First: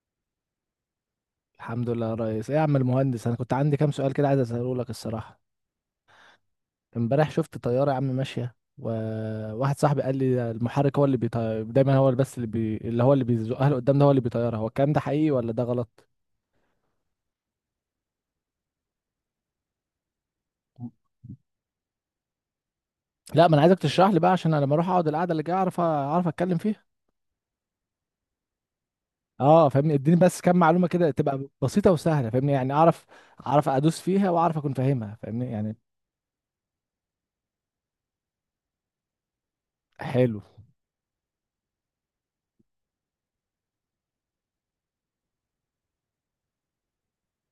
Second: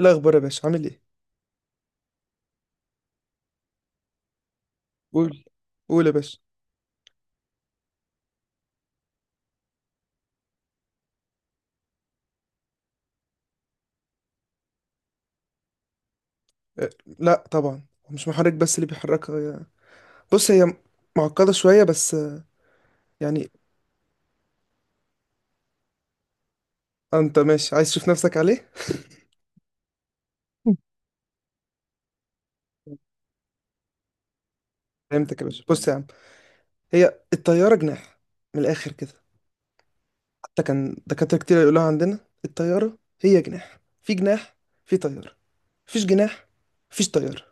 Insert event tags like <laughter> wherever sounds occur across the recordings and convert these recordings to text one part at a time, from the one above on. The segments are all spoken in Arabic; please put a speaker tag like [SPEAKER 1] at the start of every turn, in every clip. [SPEAKER 1] إيه الأخبار يا باشا، عامل إيه؟
[SPEAKER 2] الحمد لله يا ريس. ايه يا عم المهندس، انا كنت عندي كام سؤال كده عايز اساله لك الصراحه.
[SPEAKER 1] قول، قول يا باشا.
[SPEAKER 2] امبارح شفت طياره يا عم ماشيه، وواحد صاحبي قال لي ده المحرك هو اللي بيطير دايما، هو اللي بس اللي بي... اللي هو اللي بيزقها لقدام، ده هو اللي بيطيرها، هو الكلام ده حقيقي ولا ده غلط؟
[SPEAKER 1] أه، لا طبعا، مش محرك بس اللي بيحركها بص، هي معقدة شوية بس
[SPEAKER 2] لا،
[SPEAKER 1] يعني.
[SPEAKER 2] ما انا عايزك تشرح لي بقى، عشان انا لما اروح اقعد القعده اللي جايه اعرف اتكلم فيها.
[SPEAKER 1] أنت ماشي عايز تشوف نفسك عليه؟
[SPEAKER 2] اه فاهمني، اديني بس كام معلومه كده تبقى بسيطه وسهله، فاهمني يعني، اعرف ادوس فيها واعرف اكون فاهمها،
[SPEAKER 1] فهمتك يا
[SPEAKER 2] فاهمني
[SPEAKER 1] باشا،
[SPEAKER 2] يعني.
[SPEAKER 1] بص يا عم، هي الطيارة جناح، من الآخر كده.
[SPEAKER 2] حلو.
[SPEAKER 1] حتى كان دكاترة كتير يقولوها عندنا، الطيارة هي جناح في جناح، في طيارة مفيش جناح، مفيش طيارة.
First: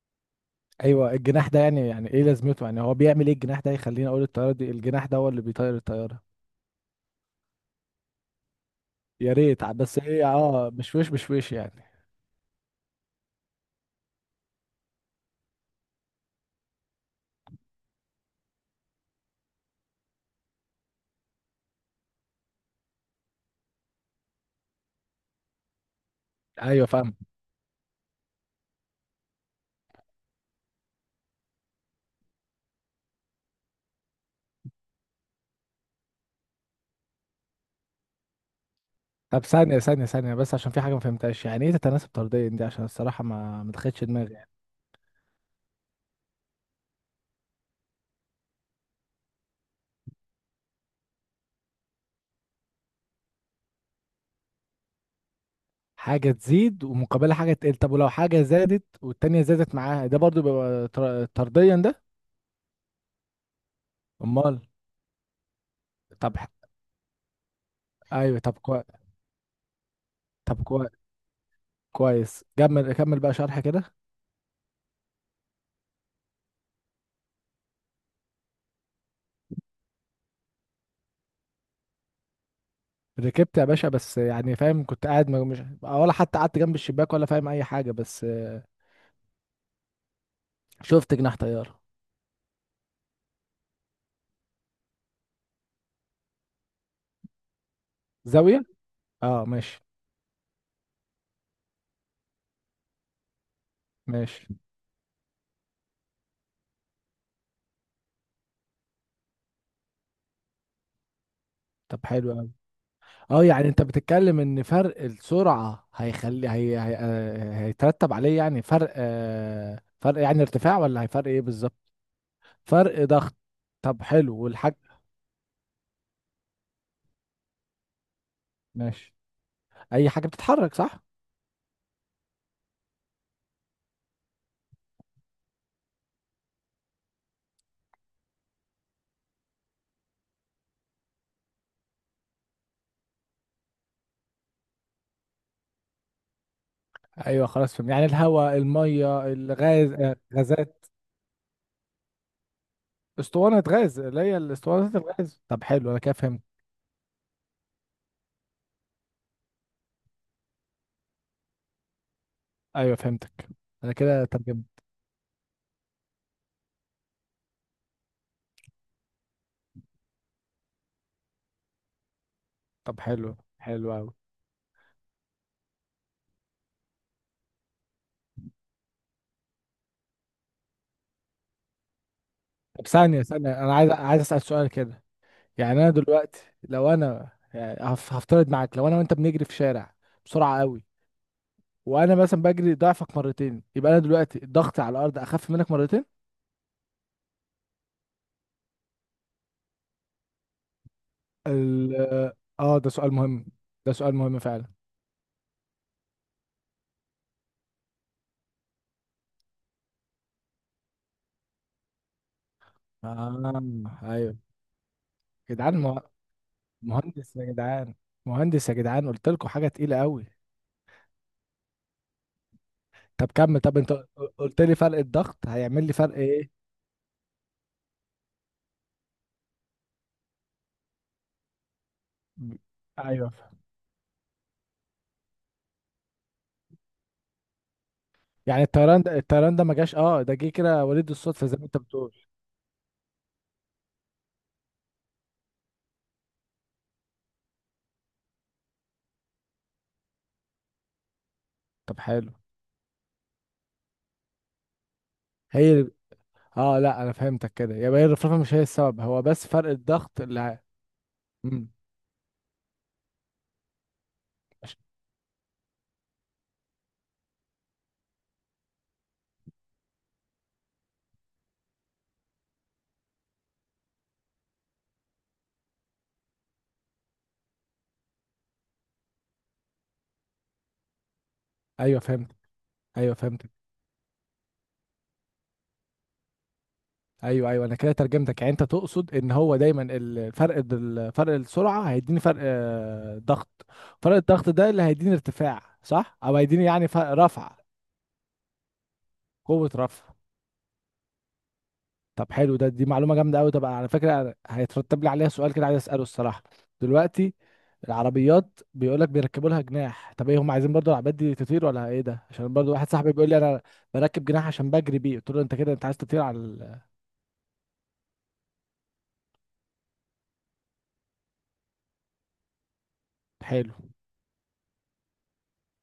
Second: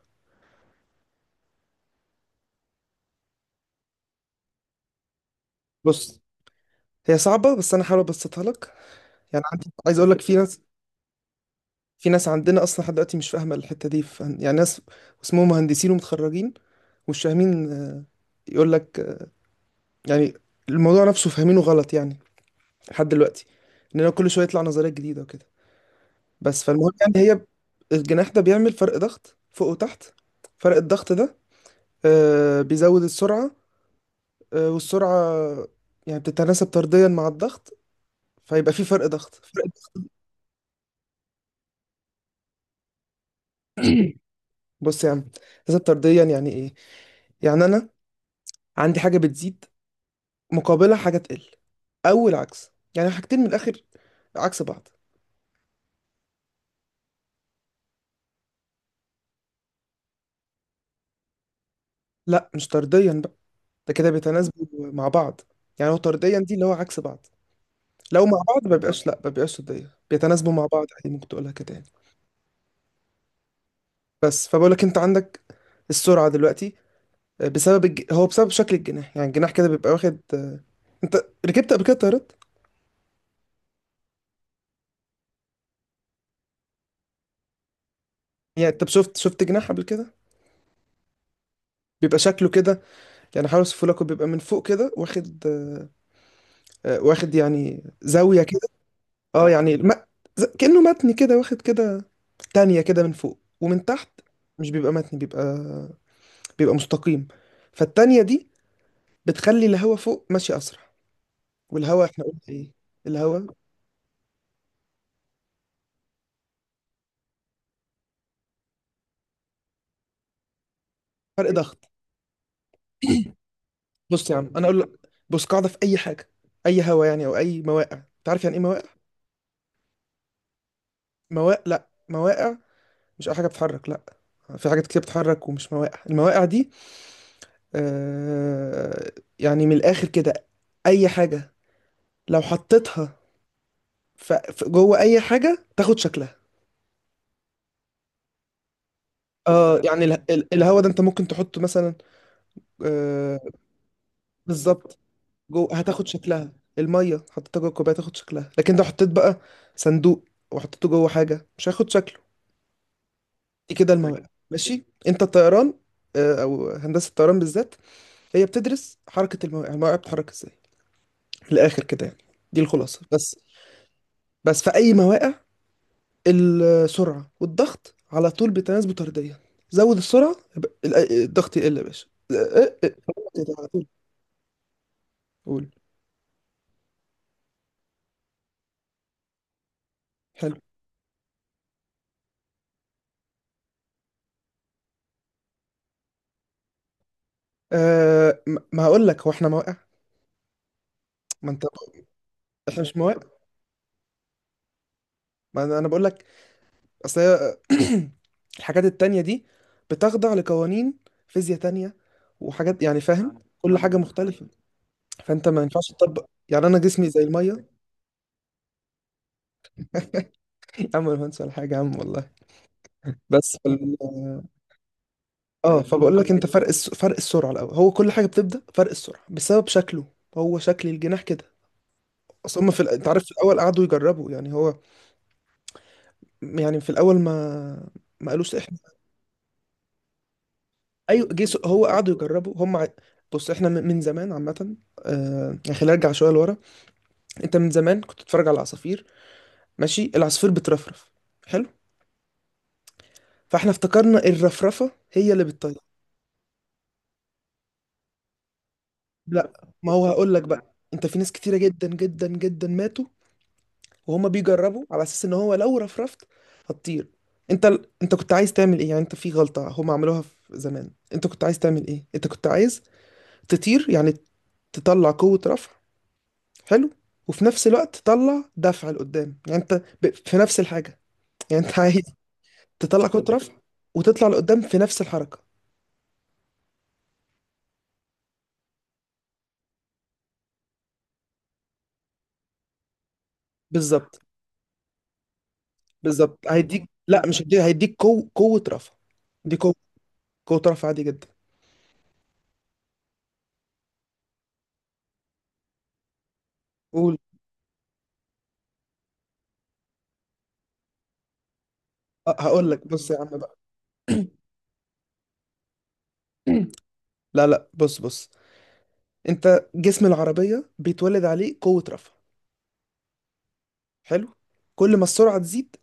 [SPEAKER 2] ايوه، الجناح ده يعني ايه لازمته، يعني هو بيعمل ايه الجناح ده يخليني اقول الطياره دي الجناح ده هو اللي بيطير الطياره؟
[SPEAKER 1] بص، هي صعبة بس أنا هحاول أبسطها لك.
[SPEAKER 2] يا
[SPEAKER 1] يعني
[SPEAKER 2] ريت،
[SPEAKER 1] عندي،
[SPEAKER 2] بس
[SPEAKER 1] عايز أقول لك،
[SPEAKER 2] ايه،
[SPEAKER 1] في ناس،
[SPEAKER 2] مش وش يعني.
[SPEAKER 1] في ناس عندنا اصلا لحد دلوقتي مش فاهمه الحته دي يعني ناس اسمهم مهندسين ومتخرجين ومش فاهمين. يقول لك يعني الموضوع نفسه فاهمينه غلط يعني، لحد دلوقتي، اننا كل شويه يطلع نظريات جديده وكده. بس
[SPEAKER 2] ايوه
[SPEAKER 1] فالمهم
[SPEAKER 2] فاهم.
[SPEAKER 1] يعني، هي الجناح ده بيعمل فرق ضغط فوق وتحت. فرق الضغط ده بيزود السرعه، والسرعه يعني بتتناسب طرديا مع الضغط، فيبقى في فرق ضغط،
[SPEAKER 2] طب،
[SPEAKER 1] فرق.
[SPEAKER 2] ثانيه بس، عشان في حاجه ما فهمتهاش، يعني ايه تتناسب طرديا دي؟ عشان الصراحه ما دخلتش دماغي يعني.
[SPEAKER 1] بص يا عم، تناسب طرديا يعني ايه؟ يعني انا عندي حاجه بتزيد مقابلها حاجة تقل، أو العكس، يعني حاجتين من الآخر عكس بعض.
[SPEAKER 2] حاجه تزيد ومقابلها حاجه تقل، طب ولو حاجه زادت والتانيه زادت معاها ده برضو بيبقى طرديا ده؟
[SPEAKER 1] لا، مش طرديا بقى، ده كده
[SPEAKER 2] امال.
[SPEAKER 1] بيتناسبوا مع بعض. يعني هو
[SPEAKER 2] طب
[SPEAKER 1] طرديا دي اللي هو عكس بعض، لو مع
[SPEAKER 2] ايوه، طب
[SPEAKER 1] بعض ما
[SPEAKER 2] كويس.
[SPEAKER 1] بيبقاش، لا ما بيبقاش طرديا، بيتناسبوا
[SPEAKER 2] طب
[SPEAKER 1] مع بعض
[SPEAKER 2] كويس.
[SPEAKER 1] عادي، ممكن تقولها كده يعني.
[SPEAKER 2] كويس، كمل كمل بقى شرح كده.
[SPEAKER 1] بس فبقول لك، أنت عندك السرعة دلوقتي بسبب هو بسبب شكل الجناح، يعني الجناح كده بيبقى واخد أنت ركبت قبل كده طيارات؟
[SPEAKER 2] ركبت يا باشا، بس يعني فاهم، كنت قاعد مش ولا حتى قعدت جنب الشباك ولا فاهم اي حاجه بس
[SPEAKER 1] يعني أنت شفت جناح قبل كده؟
[SPEAKER 2] شفت جناح طياره.
[SPEAKER 1] بيبقى شكله كده، يعني حاول أوصفه لك، بيبقى من فوق كده واخد واخد يعني زاوية.
[SPEAKER 2] زاويه. اه
[SPEAKER 1] اه يعني
[SPEAKER 2] ماشي.
[SPEAKER 1] الم... كأنه متن كده واخد كده، تانية كده من فوق ومن تحت.
[SPEAKER 2] ماشي.
[SPEAKER 1] مش بيبقى متن، بيبقى مستقيم. فالتانية دي بتخلي الهواء فوق ماشي أسرع.
[SPEAKER 2] طب
[SPEAKER 1] والهواء احنا
[SPEAKER 2] حلو
[SPEAKER 1] قلنا
[SPEAKER 2] قوي.
[SPEAKER 1] ايه؟
[SPEAKER 2] اه
[SPEAKER 1] الهواء
[SPEAKER 2] يعني انت بتتكلم ان فرق السرعه هيخلي هي... هي... آه، هيترتب عليه يعني فرق، فرق يعني ارتفاع، ولا هيفرق ايه
[SPEAKER 1] فرق
[SPEAKER 2] بالظبط؟
[SPEAKER 1] ضغط.
[SPEAKER 2] فرق ضغط. طب
[SPEAKER 1] بص يا
[SPEAKER 2] حلو،
[SPEAKER 1] عم، انا
[SPEAKER 2] والحاجه.
[SPEAKER 1] اقول لك، بص، قاعدة في اي حاجة، اي هواء يعني، او اي مواقع، انت عارف يعني ايه مواقع؟
[SPEAKER 2] ماشي. اي حاجه بتتحرك، صح؟
[SPEAKER 1] مواقع، لا مواقع مش اي حاجة بتتحرك، لا، في حاجات كتير بتتحرك ومش مواقع. المواقع دي آه يعني من الاخر كده، اي حاجة لو حطيتها فجوه، اي حاجه تاخد شكلها.
[SPEAKER 2] ايوه خلاص فهم، يعني الهواء، الميه، الغاز،
[SPEAKER 1] الهوا
[SPEAKER 2] غازات.
[SPEAKER 1] ده انت ممكن تحطه مثلا آه
[SPEAKER 2] اسطوانة غاز اللي هي الاسطوانة
[SPEAKER 1] بالظبط.
[SPEAKER 2] الغاز، طب
[SPEAKER 1] جوه
[SPEAKER 2] حلو، انا
[SPEAKER 1] هتاخد
[SPEAKER 2] كده فهمت.
[SPEAKER 1] شكلها. الميه حطيتها جوه الكوبايه تاخد شكلها، لكن لو حطيت بقى صندوق وحطيته جوه حاجه، مش هياخد شكله.
[SPEAKER 2] ايوه فهمتك،
[SPEAKER 1] دي
[SPEAKER 2] انا
[SPEAKER 1] كده
[SPEAKER 2] كده
[SPEAKER 1] المواد.
[SPEAKER 2] ترجمت.
[SPEAKER 1] ماشي، انت الطيران او هندسه الطيران بالذات، هي بتدرس حركه الموائع. الموائع بتتحرك ازاي، من الاخر كده يعني، دي
[SPEAKER 2] طب
[SPEAKER 1] الخلاصه
[SPEAKER 2] حلو،
[SPEAKER 1] بس.
[SPEAKER 2] حلو قوي.
[SPEAKER 1] بس في اي مواقع، السرعة والضغط على طول بتناسبه طرديا. زود السرعة يبقى الضغط يقل يا باشا.
[SPEAKER 2] طب
[SPEAKER 1] اه،
[SPEAKER 2] ثانية
[SPEAKER 1] كده على
[SPEAKER 2] انا
[SPEAKER 1] طول.
[SPEAKER 2] عايز اسأل سؤال كده.
[SPEAKER 1] قول.
[SPEAKER 2] يعني انا دلوقتي لو انا يعني هفترض معاك، لو انا وانت بنجري في شارع بسرعة
[SPEAKER 1] حلو.
[SPEAKER 2] قوي، وانا مثلا بجري ضعفك مرتين، يبقى انا دلوقتي ضغطي على الارض اخف منك مرتين.
[SPEAKER 1] ما هقول لك، هو احنا مواقع، ما انت
[SPEAKER 2] ال اه
[SPEAKER 1] احنا
[SPEAKER 2] ده
[SPEAKER 1] مش
[SPEAKER 2] سؤال
[SPEAKER 1] مواقع.
[SPEAKER 2] مهم. ده سؤال مهم فعلا.
[SPEAKER 1] ما انا أنا بقول لك، اصل هي <clears throat> الحاجات التانية دي بتخضع لقوانين فيزياء تانية، وحاجات يعني، فاهم،
[SPEAKER 2] آه
[SPEAKER 1] كل حاجة
[SPEAKER 2] ايوه.
[SPEAKER 1] مختلفة. فانت
[SPEAKER 2] يا
[SPEAKER 1] ما
[SPEAKER 2] جدعان
[SPEAKER 1] ينفعش تطبق يعني، انا جسمي زي
[SPEAKER 2] مهندس يا
[SPEAKER 1] المية.
[SPEAKER 2] جدعان. مهندس يا جدعان، قلت لكم حاجة تقيلة قوي.
[SPEAKER 1] <laughs> يا عم، مهندس ولا حاجة يا عم والله.
[SPEAKER 2] طب
[SPEAKER 1] بس
[SPEAKER 2] كمل.
[SPEAKER 1] في
[SPEAKER 2] طب انت قلت لي فرق الضغط
[SPEAKER 1] اه
[SPEAKER 2] هيعمل لي فرق
[SPEAKER 1] فبقول لك انت
[SPEAKER 2] ايه؟
[SPEAKER 1] فرق السرعه الاول، هو كل حاجه بتبدا فرق السرعه بسبب شكله. هو شكل الجناح كده.
[SPEAKER 2] ب-
[SPEAKER 1] اصل هم في انت عارف، في
[SPEAKER 2] ايوه.
[SPEAKER 1] الاول قعدوا يجربوا يعني هو، يعني في الاول ما قالوش
[SPEAKER 2] يعني
[SPEAKER 1] احنا.
[SPEAKER 2] الطيران ده، ما جاش، اه، ده جه كده وليد
[SPEAKER 1] ايوه
[SPEAKER 2] الصدفه زي ما انت
[SPEAKER 1] هو قعدوا
[SPEAKER 2] بتقول.
[SPEAKER 1] يجربوا هم بص احنا من زمان عامه. يعني خلينا نرجع شويه لورا. انت من زمان كنت تتفرج على العصافير، ماشي، العصفور بترفرف، حلو.
[SPEAKER 2] طب حلو.
[SPEAKER 1] فاحنا افتكرنا الرفرفه هي اللي
[SPEAKER 2] هي
[SPEAKER 1] بتطير.
[SPEAKER 2] ال- اه لا، انا فهمتك كده، يبقى هي الرفرفه مش هي السبب، هو بس
[SPEAKER 1] لا
[SPEAKER 2] فرق
[SPEAKER 1] ما هو
[SPEAKER 2] الضغط
[SPEAKER 1] هقول
[SPEAKER 2] اللي
[SPEAKER 1] لك بقى، انت في ناس كتيره
[SPEAKER 2] مم.
[SPEAKER 1] جدا جدا جدا ماتوا وهما
[SPEAKER 2] مش-
[SPEAKER 1] بيجربوا على اساس ان هو لو رفرفت هتطير. انت انت كنت عايز تعمل ايه يعني؟ انت في غلطة هما عملوها في زمان. انت كنت عايز تعمل ايه؟ انت كنت عايز تطير يعني، تطلع قوة رفع، حلو، وفي نفس الوقت تطلع دفع لقدام. يعني انت في نفس الحاجة. يعني انت
[SPEAKER 2] ايوه
[SPEAKER 1] عايز
[SPEAKER 2] فهمت.
[SPEAKER 1] تطلع
[SPEAKER 2] ايوه
[SPEAKER 1] قوة
[SPEAKER 2] فهمت.
[SPEAKER 1] رفع وتطلع لقدام في نفس الحركة.
[SPEAKER 2] ايوه ايوه، انا كده ترجمتك، يعني انت تقصد ان هو دايما الفرق، فرق السرعه، هيديني فرق ضغط. فرق
[SPEAKER 1] بالظبط.
[SPEAKER 2] الضغط ده اللي هيديني ارتفاع، صح؟ او
[SPEAKER 1] بالظبط
[SPEAKER 2] هيديني يعني
[SPEAKER 1] هيديك،
[SPEAKER 2] فرق
[SPEAKER 1] لا مش
[SPEAKER 2] رفع.
[SPEAKER 1] هيديك، هيديك قوة رفع. دي
[SPEAKER 2] قوه
[SPEAKER 1] قوة،
[SPEAKER 2] رفع.
[SPEAKER 1] قوة رفع عادي جدا.
[SPEAKER 2] طب حلو ده، دي معلومة جامدة قوي. طب على فكرة، أنا هيترتب لي عليها سؤال كده عايز أسأله الصراحة.
[SPEAKER 1] قول.
[SPEAKER 2] دلوقتي العربيات بيقول لك بيركبوا لها جناح، طب ايه هم عايزين برضو العربيات دي تطير ولا ايه ده؟ عشان
[SPEAKER 1] هقول
[SPEAKER 2] برضو
[SPEAKER 1] لك،
[SPEAKER 2] واحد
[SPEAKER 1] بص
[SPEAKER 2] صاحبي
[SPEAKER 1] يا
[SPEAKER 2] بيقول
[SPEAKER 1] عم
[SPEAKER 2] لي
[SPEAKER 1] بقى.
[SPEAKER 2] انا بركب جناح عشان بجري بيه، قلت له انت كده انت عايز تطير على
[SPEAKER 1] <clears throat> لا لا، بص، بص، انت جسم العربية بيتولد عليه قوة رفع،
[SPEAKER 2] حلو.
[SPEAKER 1] حلو. كل ما السرعة تزيد،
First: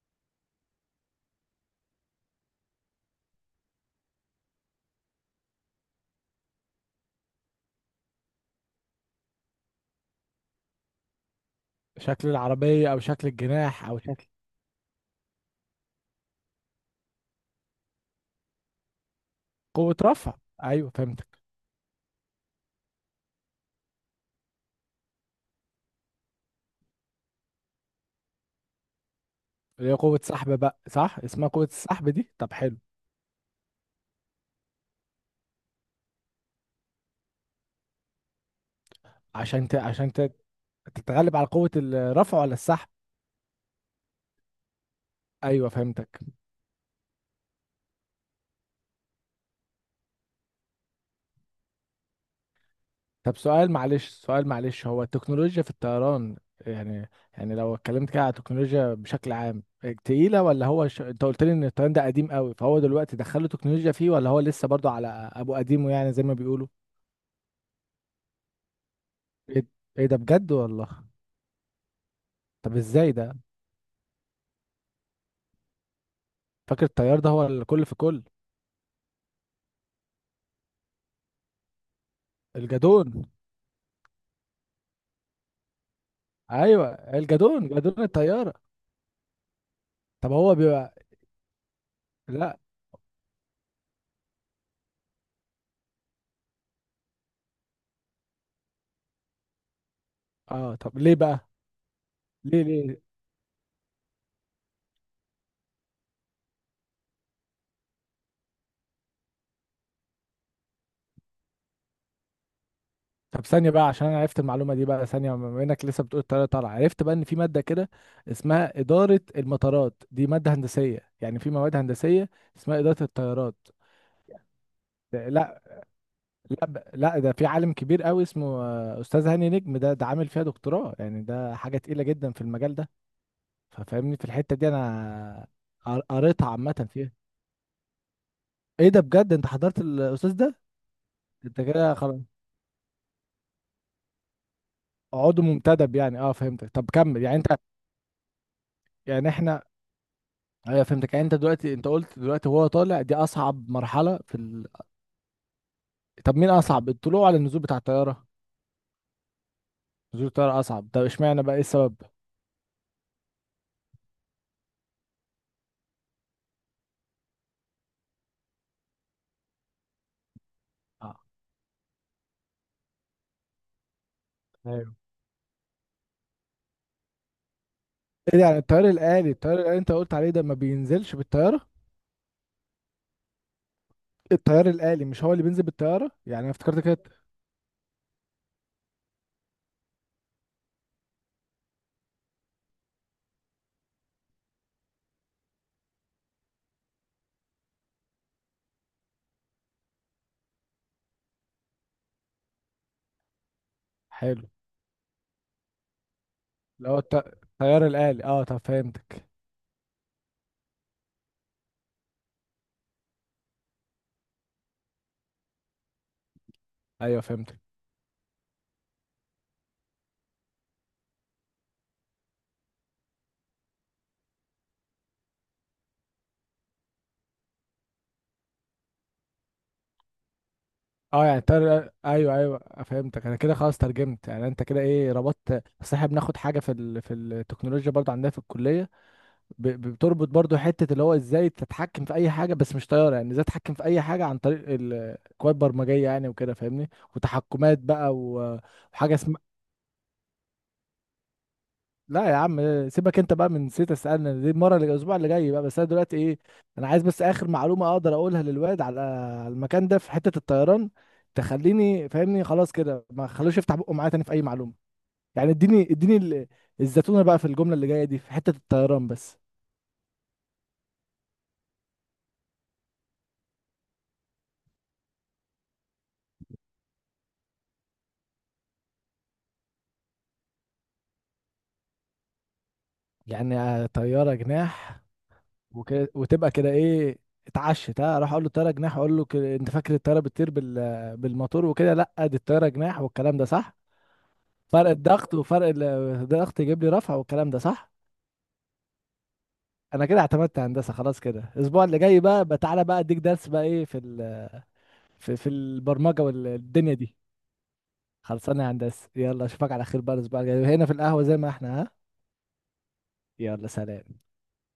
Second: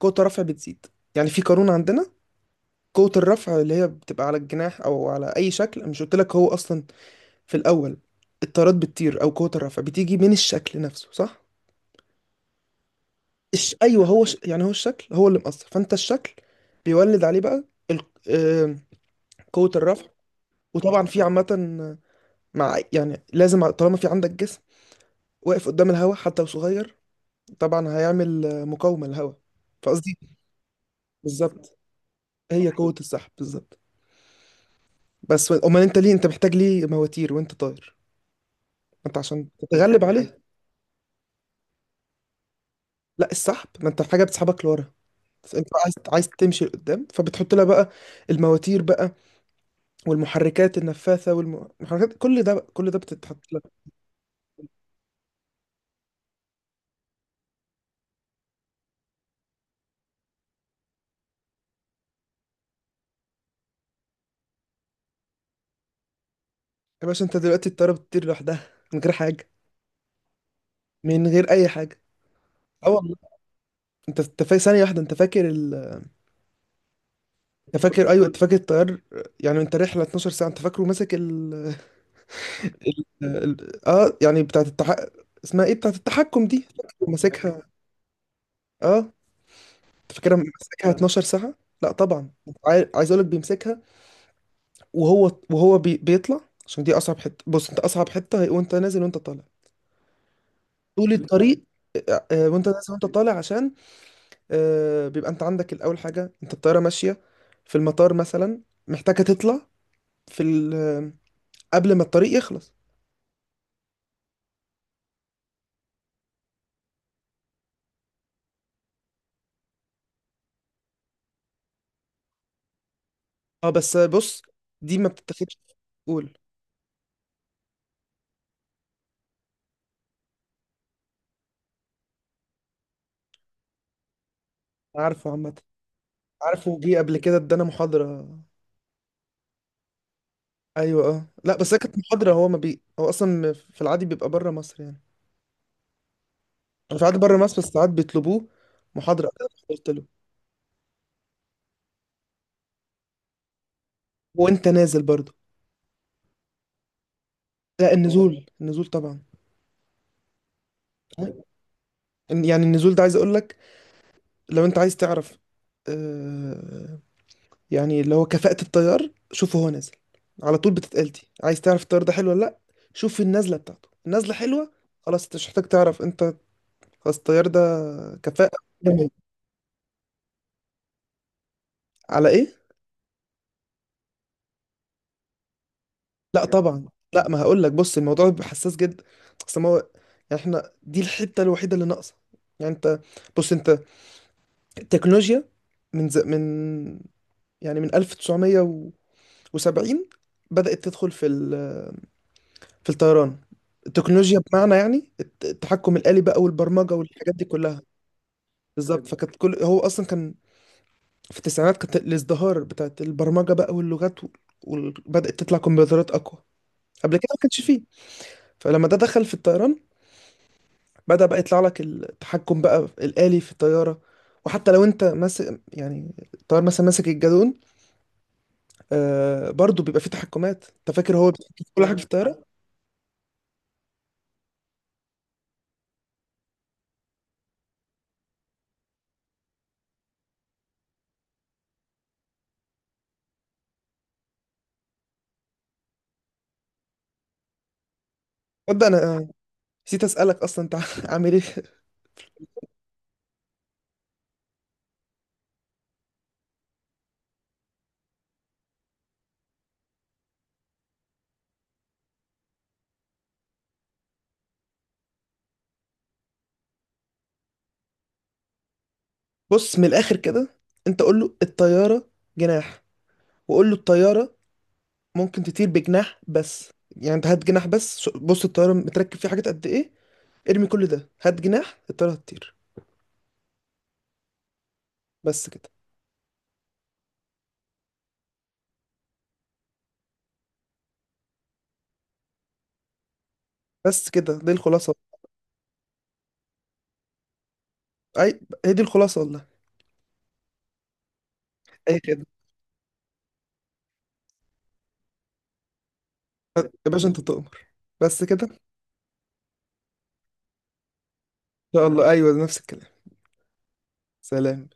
[SPEAKER 1] قوة الرفع بتزيد. يعني في قانون عندنا، قوة الرفع اللي هي بتبقى على الجناح او على اي شكل. أنا مش قلت لك هو اصلا في الاول الطارات بتطير، او قوة الرفع بتيجي من الشكل نفسه، صح.
[SPEAKER 2] شكل العربية، او شكل الجناح، او
[SPEAKER 1] ايوه هو
[SPEAKER 2] شكل.
[SPEAKER 1] يعني هو الشكل هو اللي مأثر. فانت الشكل بيولد عليه بقى ال... آه... قوة
[SPEAKER 2] قوة
[SPEAKER 1] الرفع.
[SPEAKER 2] رفع. ايوه
[SPEAKER 1] وطبعا في
[SPEAKER 2] فهمتك.
[SPEAKER 1] عامة، مع يعني، لازم، طالما في عندك جسم واقف قدام الهواء حتى لو صغير، طبعا هيعمل مقاومة للهواء.
[SPEAKER 2] اللي هي
[SPEAKER 1] فقصدي
[SPEAKER 2] قوة سحب بقى، صح؟ اسمها قوة
[SPEAKER 1] بالظبط،
[SPEAKER 2] السحب دي. طب
[SPEAKER 1] هي
[SPEAKER 2] حلو.
[SPEAKER 1] قوة السحب بالظبط. بس امال انت ليه، انت محتاج ليه مواتير وانت طاير؟ ما انت عشان
[SPEAKER 2] عشان ت...
[SPEAKER 1] تتغلب
[SPEAKER 2] عشان ت...
[SPEAKER 1] عليه.
[SPEAKER 2] تتغلب على قوة الرفع ولا السحب؟
[SPEAKER 1] لا السحب، ما انت حاجة بتسحبك لورا. فانت
[SPEAKER 2] ايوه
[SPEAKER 1] عايز،
[SPEAKER 2] فهمتك.
[SPEAKER 1] عايز تمشي لقدام، فبتحط لها بقى المواتير بقى، والمحركات النفاثة والمحركات، كل ده بقى، كل ده
[SPEAKER 2] طب
[SPEAKER 1] بتتحط لها.
[SPEAKER 2] سؤال معلش، سؤال معلش، هو التكنولوجيا في الطيران يعني، يعني لو اتكلمت كده على التكنولوجيا بشكل عام تقيلة؟ ولا هو انت قلت لي ان الطيران ده قديم قوي، فهو دلوقتي دخلوا تكنولوجيا فيه ولا هو لسه برضو على ابو قديمه يعني زي ما بيقولوا؟
[SPEAKER 1] يا باشا، انت دلوقتي الطيارة بتطير لوحدها من غير حاجة،
[SPEAKER 2] ايه، إيه ده بجد والله؟
[SPEAKER 1] من غير اي حاجة.
[SPEAKER 2] طب
[SPEAKER 1] اه
[SPEAKER 2] ازاي
[SPEAKER 1] والله.
[SPEAKER 2] ده؟
[SPEAKER 1] انت ثانية واحدة، انت فاكر
[SPEAKER 2] فاكر الطيار ده هو
[SPEAKER 1] انت
[SPEAKER 2] الكل في
[SPEAKER 1] فاكر،
[SPEAKER 2] كل.
[SPEAKER 1] ايوه، انت فاكر الطيار، يعني انت رحلة 12 ساعة، انت فاكره ماسك
[SPEAKER 2] الجدون.
[SPEAKER 1] اه يعني بتاعت اسمها ايه بتاعت التحكم دي،
[SPEAKER 2] ايوه
[SPEAKER 1] ماسكها؟
[SPEAKER 2] الجدون، جدون الطيارة.
[SPEAKER 1] اه. أنت
[SPEAKER 2] طب
[SPEAKER 1] فاكرها
[SPEAKER 2] هو
[SPEAKER 1] ماسكها
[SPEAKER 2] بيبقى.
[SPEAKER 1] 12 ساعة؟ لا طبعا.
[SPEAKER 2] لا.
[SPEAKER 1] عايز اقول لك، بيمسكها وهو بيطلع، عشان دي اصعب حتة. بص، انت اصعب حتة هي وانت نازل وانت طالع،
[SPEAKER 2] اه طب
[SPEAKER 1] طول
[SPEAKER 2] ليه بقى؟
[SPEAKER 1] الطريق.
[SPEAKER 2] ليه
[SPEAKER 1] وانت نازل
[SPEAKER 2] ليه؟
[SPEAKER 1] وانت طالع، عشان بيبقى انت عندك الاول حاجة. انت الطيارة ماشية في المطار مثلا، محتاجة تطلع في ال... آه، قبل ما الطريق يخلص.
[SPEAKER 2] طب ثانية بقى، عشان أنا عرفت المعلومة دي بقى ثانية، بما إنك لسه بتقول الطيارة طالعة، عرفت بقى إن في مادة كده اسمها إدارة المطارات، دي مادة هندسية يعني، في مواد هندسية اسمها إدارة الطيارات؟
[SPEAKER 1] اه بس بص، دي ما بتتاخدش.
[SPEAKER 2] لا.
[SPEAKER 1] قول.
[SPEAKER 2] لا لا، ده في عالم كبير قوي اسمه، أستاذ هاني نجم، ده عامل فيها دكتوراه، يعني ده حاجة تقيلة جدا في المجال ده. ففاهمني في الحتة دي
[SPEAKER 1] عارفه
[SPEAKER 2] أنا،
[SPEAKER 1] عامة،
[SPEAKER 2] قريتها
[SPEAKER 1] عارفه،
[SPEAKER 2] عامة
[SPEAKER 1] جه
[SPEAKER 2] فيها.
[SPEAKER 1] قبل كده ادانا محاضرة.
[SPEAKER 2] إيه ده بجد، أنت حضرت الأستاذ ده؟
[SPEAKER 1] ايوه اه، لا
[SPEAKER 2] أنت
[SPEAKER 1] بس هي
[SPEAKER 2] كده
[SPEAKER 1] كانت
[SPEAKER 2] خلاص
[SPEAKER 1] محاضرة، هو ما بي هو اصلا في العادي بيبقى بره مصر يعني.
[SPEAKER 2] عضو منتدب يعني، أه فهمتك. طب
[SPEAKER 1] أنا في العادي
[SPEAKER 2] كمل، يعني
[SPEAKER 1] بره
[SPEAKER 2] أنت.
[SPEAKER 1] مصر، بس ساعات بيطلبوه محاضرة.
[SPEAKER 2] يعني إحنا.
[SPEAKER 1] قلت له.
[SPEAKER 2] ايوه فهمتك، يعني انت دلوقتي قلت دلوقتي هو طالع دي اصعب مرحله في
[SPEAKER 1] وانت نازل برضه.
[SPEAKER 2] طب مين اصعب، الطلوع ولا النزول بتاع
[SPEAKER 1] لا،
[SPEAKER 2] الطياره؟
[SPEAKER 1] النزول، النزول طبعا.
[SPEAKER 2] نزول الطياره اصعب، طب اشمعنى بقى، ايه السبب؟
[SPEAKER 1] يعني النزول ده، عايز اقول لك، لو انت عايز تعرف آه يعني اللي هو كفاءة الطيار، شوفه هو نازل، على طول بتتقال
[SPEAKER 2] آه.
[SPEAKER 1] دي، عايز تعرف الطيار ده حلو ولا لا، شوف النازلة بتاعته، النازلة حلوة
[SPEAKER 2] ايوه.
[SPEAKER 1] خلاص، انت مش محتاج تعرف انت، خلاص الطيار ده
[SPEAKER 2] ايه ده،
[SPEAKER 1] كفاءة.
[SPEAKER 2] يعني الطيار الآلي؟ الطيار الآلي انت قلت عليه ده ما بينزلش بالطيارة.
[SPEAKER 1] على ايه؟
[SPEAKER 2] الطيار الآلي مش هو اللي بينزل بالطيارة؟ يعني
[SPEAKER 1] لا
[SPEAKER 2] انا افتكرت
[SPEAKER 1] طبعا.
[SPEAKER 2] كده.
[SPEAKER 1] لا ما هقول لك، بص، الموضوع بيبقى حساس جدا. اصل ما هو، يعني احنا دي الحته الوحيده اللي ناقصه. يعني انت، بص، انت التكنولوجيا، من من يعني من 1970 بدأت تدخل في في الطيران. التكنولوجيا
[SPEAKER 2] حلو.
[SPEAKER 1] بمعنى يعني التحكم الآلي بقى،
[SPEAKER 2] اللي
[SPEAKER 1] والبرمجة
[SPEAKER 2] هو الط-
[SPEAKER 1] والحاجات دي كلها.
[SPEAKER 2] الطيار الآلي، اه طب
[SPEAKER 1] بالظبط،
[SPEAKER 2] فهمتك.
[SPEAKER 1] فكانت كل، هو اصلا كان في التسعينات كانت الازدهار بتاعت البرمجة بقى واللغات، وبدأت تطلع كمبيوترات اقوى. قبل
[SPEAKER 2] ايوه
[SPEAKER 1] كده ما
[SPEAKER 2] فهمتك.
[SPEAKER 1] كانش فيه. فلما ده دخل في الطيران، بدأ بقى يطلع لك التحكم بقى الآلي في الطيارة. وحتى لو انت ماسك، يعني الطيار مثلا ماسك الجالون، آه برضو بيبقى فيه تحكمات. انت فاكر
[SPEAKER 2] اه
[SPEAKER 1] هو
[SPEAKER 2] يعني
[SPEAKER 1] بيتحكم
[SPEAKER 2] الطيار
[SPEAKER 1] في كل
[SPEAKER 2] الآلي.
[SPEAKER 1] حاجة في
[SPEAKER 2] ايوه
[SPEAKER 1] الطيارة؟
[SPEAKER 2] ايوه فهمتك. انا كده خلاص ترجمت، يعني انت كده ايه ربطت، اصل احنا بناخد حاجة في في التكنولوجيا برضه عندنا في الكلية. بتربط برضو حتة اللي هو ازاي تتحكم في اي حاجة، بس مش طيارة، يعني ازاي تتحكم في اي حاجة عن طريق الكواد برمجية يعني وكده، فاهمني، وتحكمات بقى
[SPEAKER 1] تصدق
[SPEAKER 2] وحاجة
[SPEAKER 1] انا
[SPEAKER 2] اسمها.
[SPEAKER 1] نسيت اسألك اصلا، انت <laughs> عامل ايه؟
[SPEAKER 2] لا يا عم سيبك انت بقى من نسيت اسالنا دي، المرة اللي، الاسبوع اللي جاي بقى. بس انا دلوقتي ايه، انا عايز بس اخر معلومة اقدر اقولها للواد على على المكان ده في حتة الطيران تخليني فاهمني، خلاص كده ما خلوش يفتح بقه معايا تاني في اي معلومة، يعني اديني الزتونة بقى في الجملة اللي جاية دي في حتة الطيران بس.
[SPEAKER 1] بص، من الآخر كده، انت قول له الطيارة جناح، وقول له الطيارة ممكن تطير بجناح بس. يعني انت هات جناح بس، بص الطيارة متركب فيه حاجات قد ايه، ارمي كل ده، هات جناح، الطيارة هتطير.
[SPEAKER 2] يعني طيارة جناح
[SPEAKER 1] بس كده.
[SPEAKER 2] وكده، وتبقى كده ايه. اتعشت، ها راح اقول له الطياره جناح، اقول له انت فاكر الطياره بتطير بالموتور وكده، لا دي الطياره جناح والكلام ده صح.
[SPEAKER 1] بس كده دي
[SPEAKER 2] فرق
[SPEAKER 1] الخلاصة.
[SPEAKER 2] الضغط، وفرق الضغط يجيب لي رفع، والكلام ده صح.
[SPEAKER 1] اي، هي دي الخلاصة والله.
[SPEAKER 2] انا كده اعتمدت هندسه خلاص كده. الاسبوع
[SPEAKER 1] اي
[SPEAKER 2] اللي جاي
[SPEAKER 1] خدمة.
[SPEAKER 2] بقى بقى تعالى بقى اديك درس بقى ايه في في, البرمجه
[SPEAKER 1] يا
[SPEAKER 2] والدنيا
[SPEAKER 1] باشا
[SPEAKER 2] دي.
[SPEAKER 1] انت تؤمر. بس كده ان
[SPEAKER 2] خلصانه يا هندسه، يلا اشوفك على خير بقى الاسبوع الجاي هنا في القهوه زي ما احنا،
[SPEAKER 1] شاء
[SPEAKER 2] ها.
[SPEAKER 1] الله. ايوه نفس الكلام.
[SPEAKER 2] يلا سلام.
[SPEAKER 1] سلام.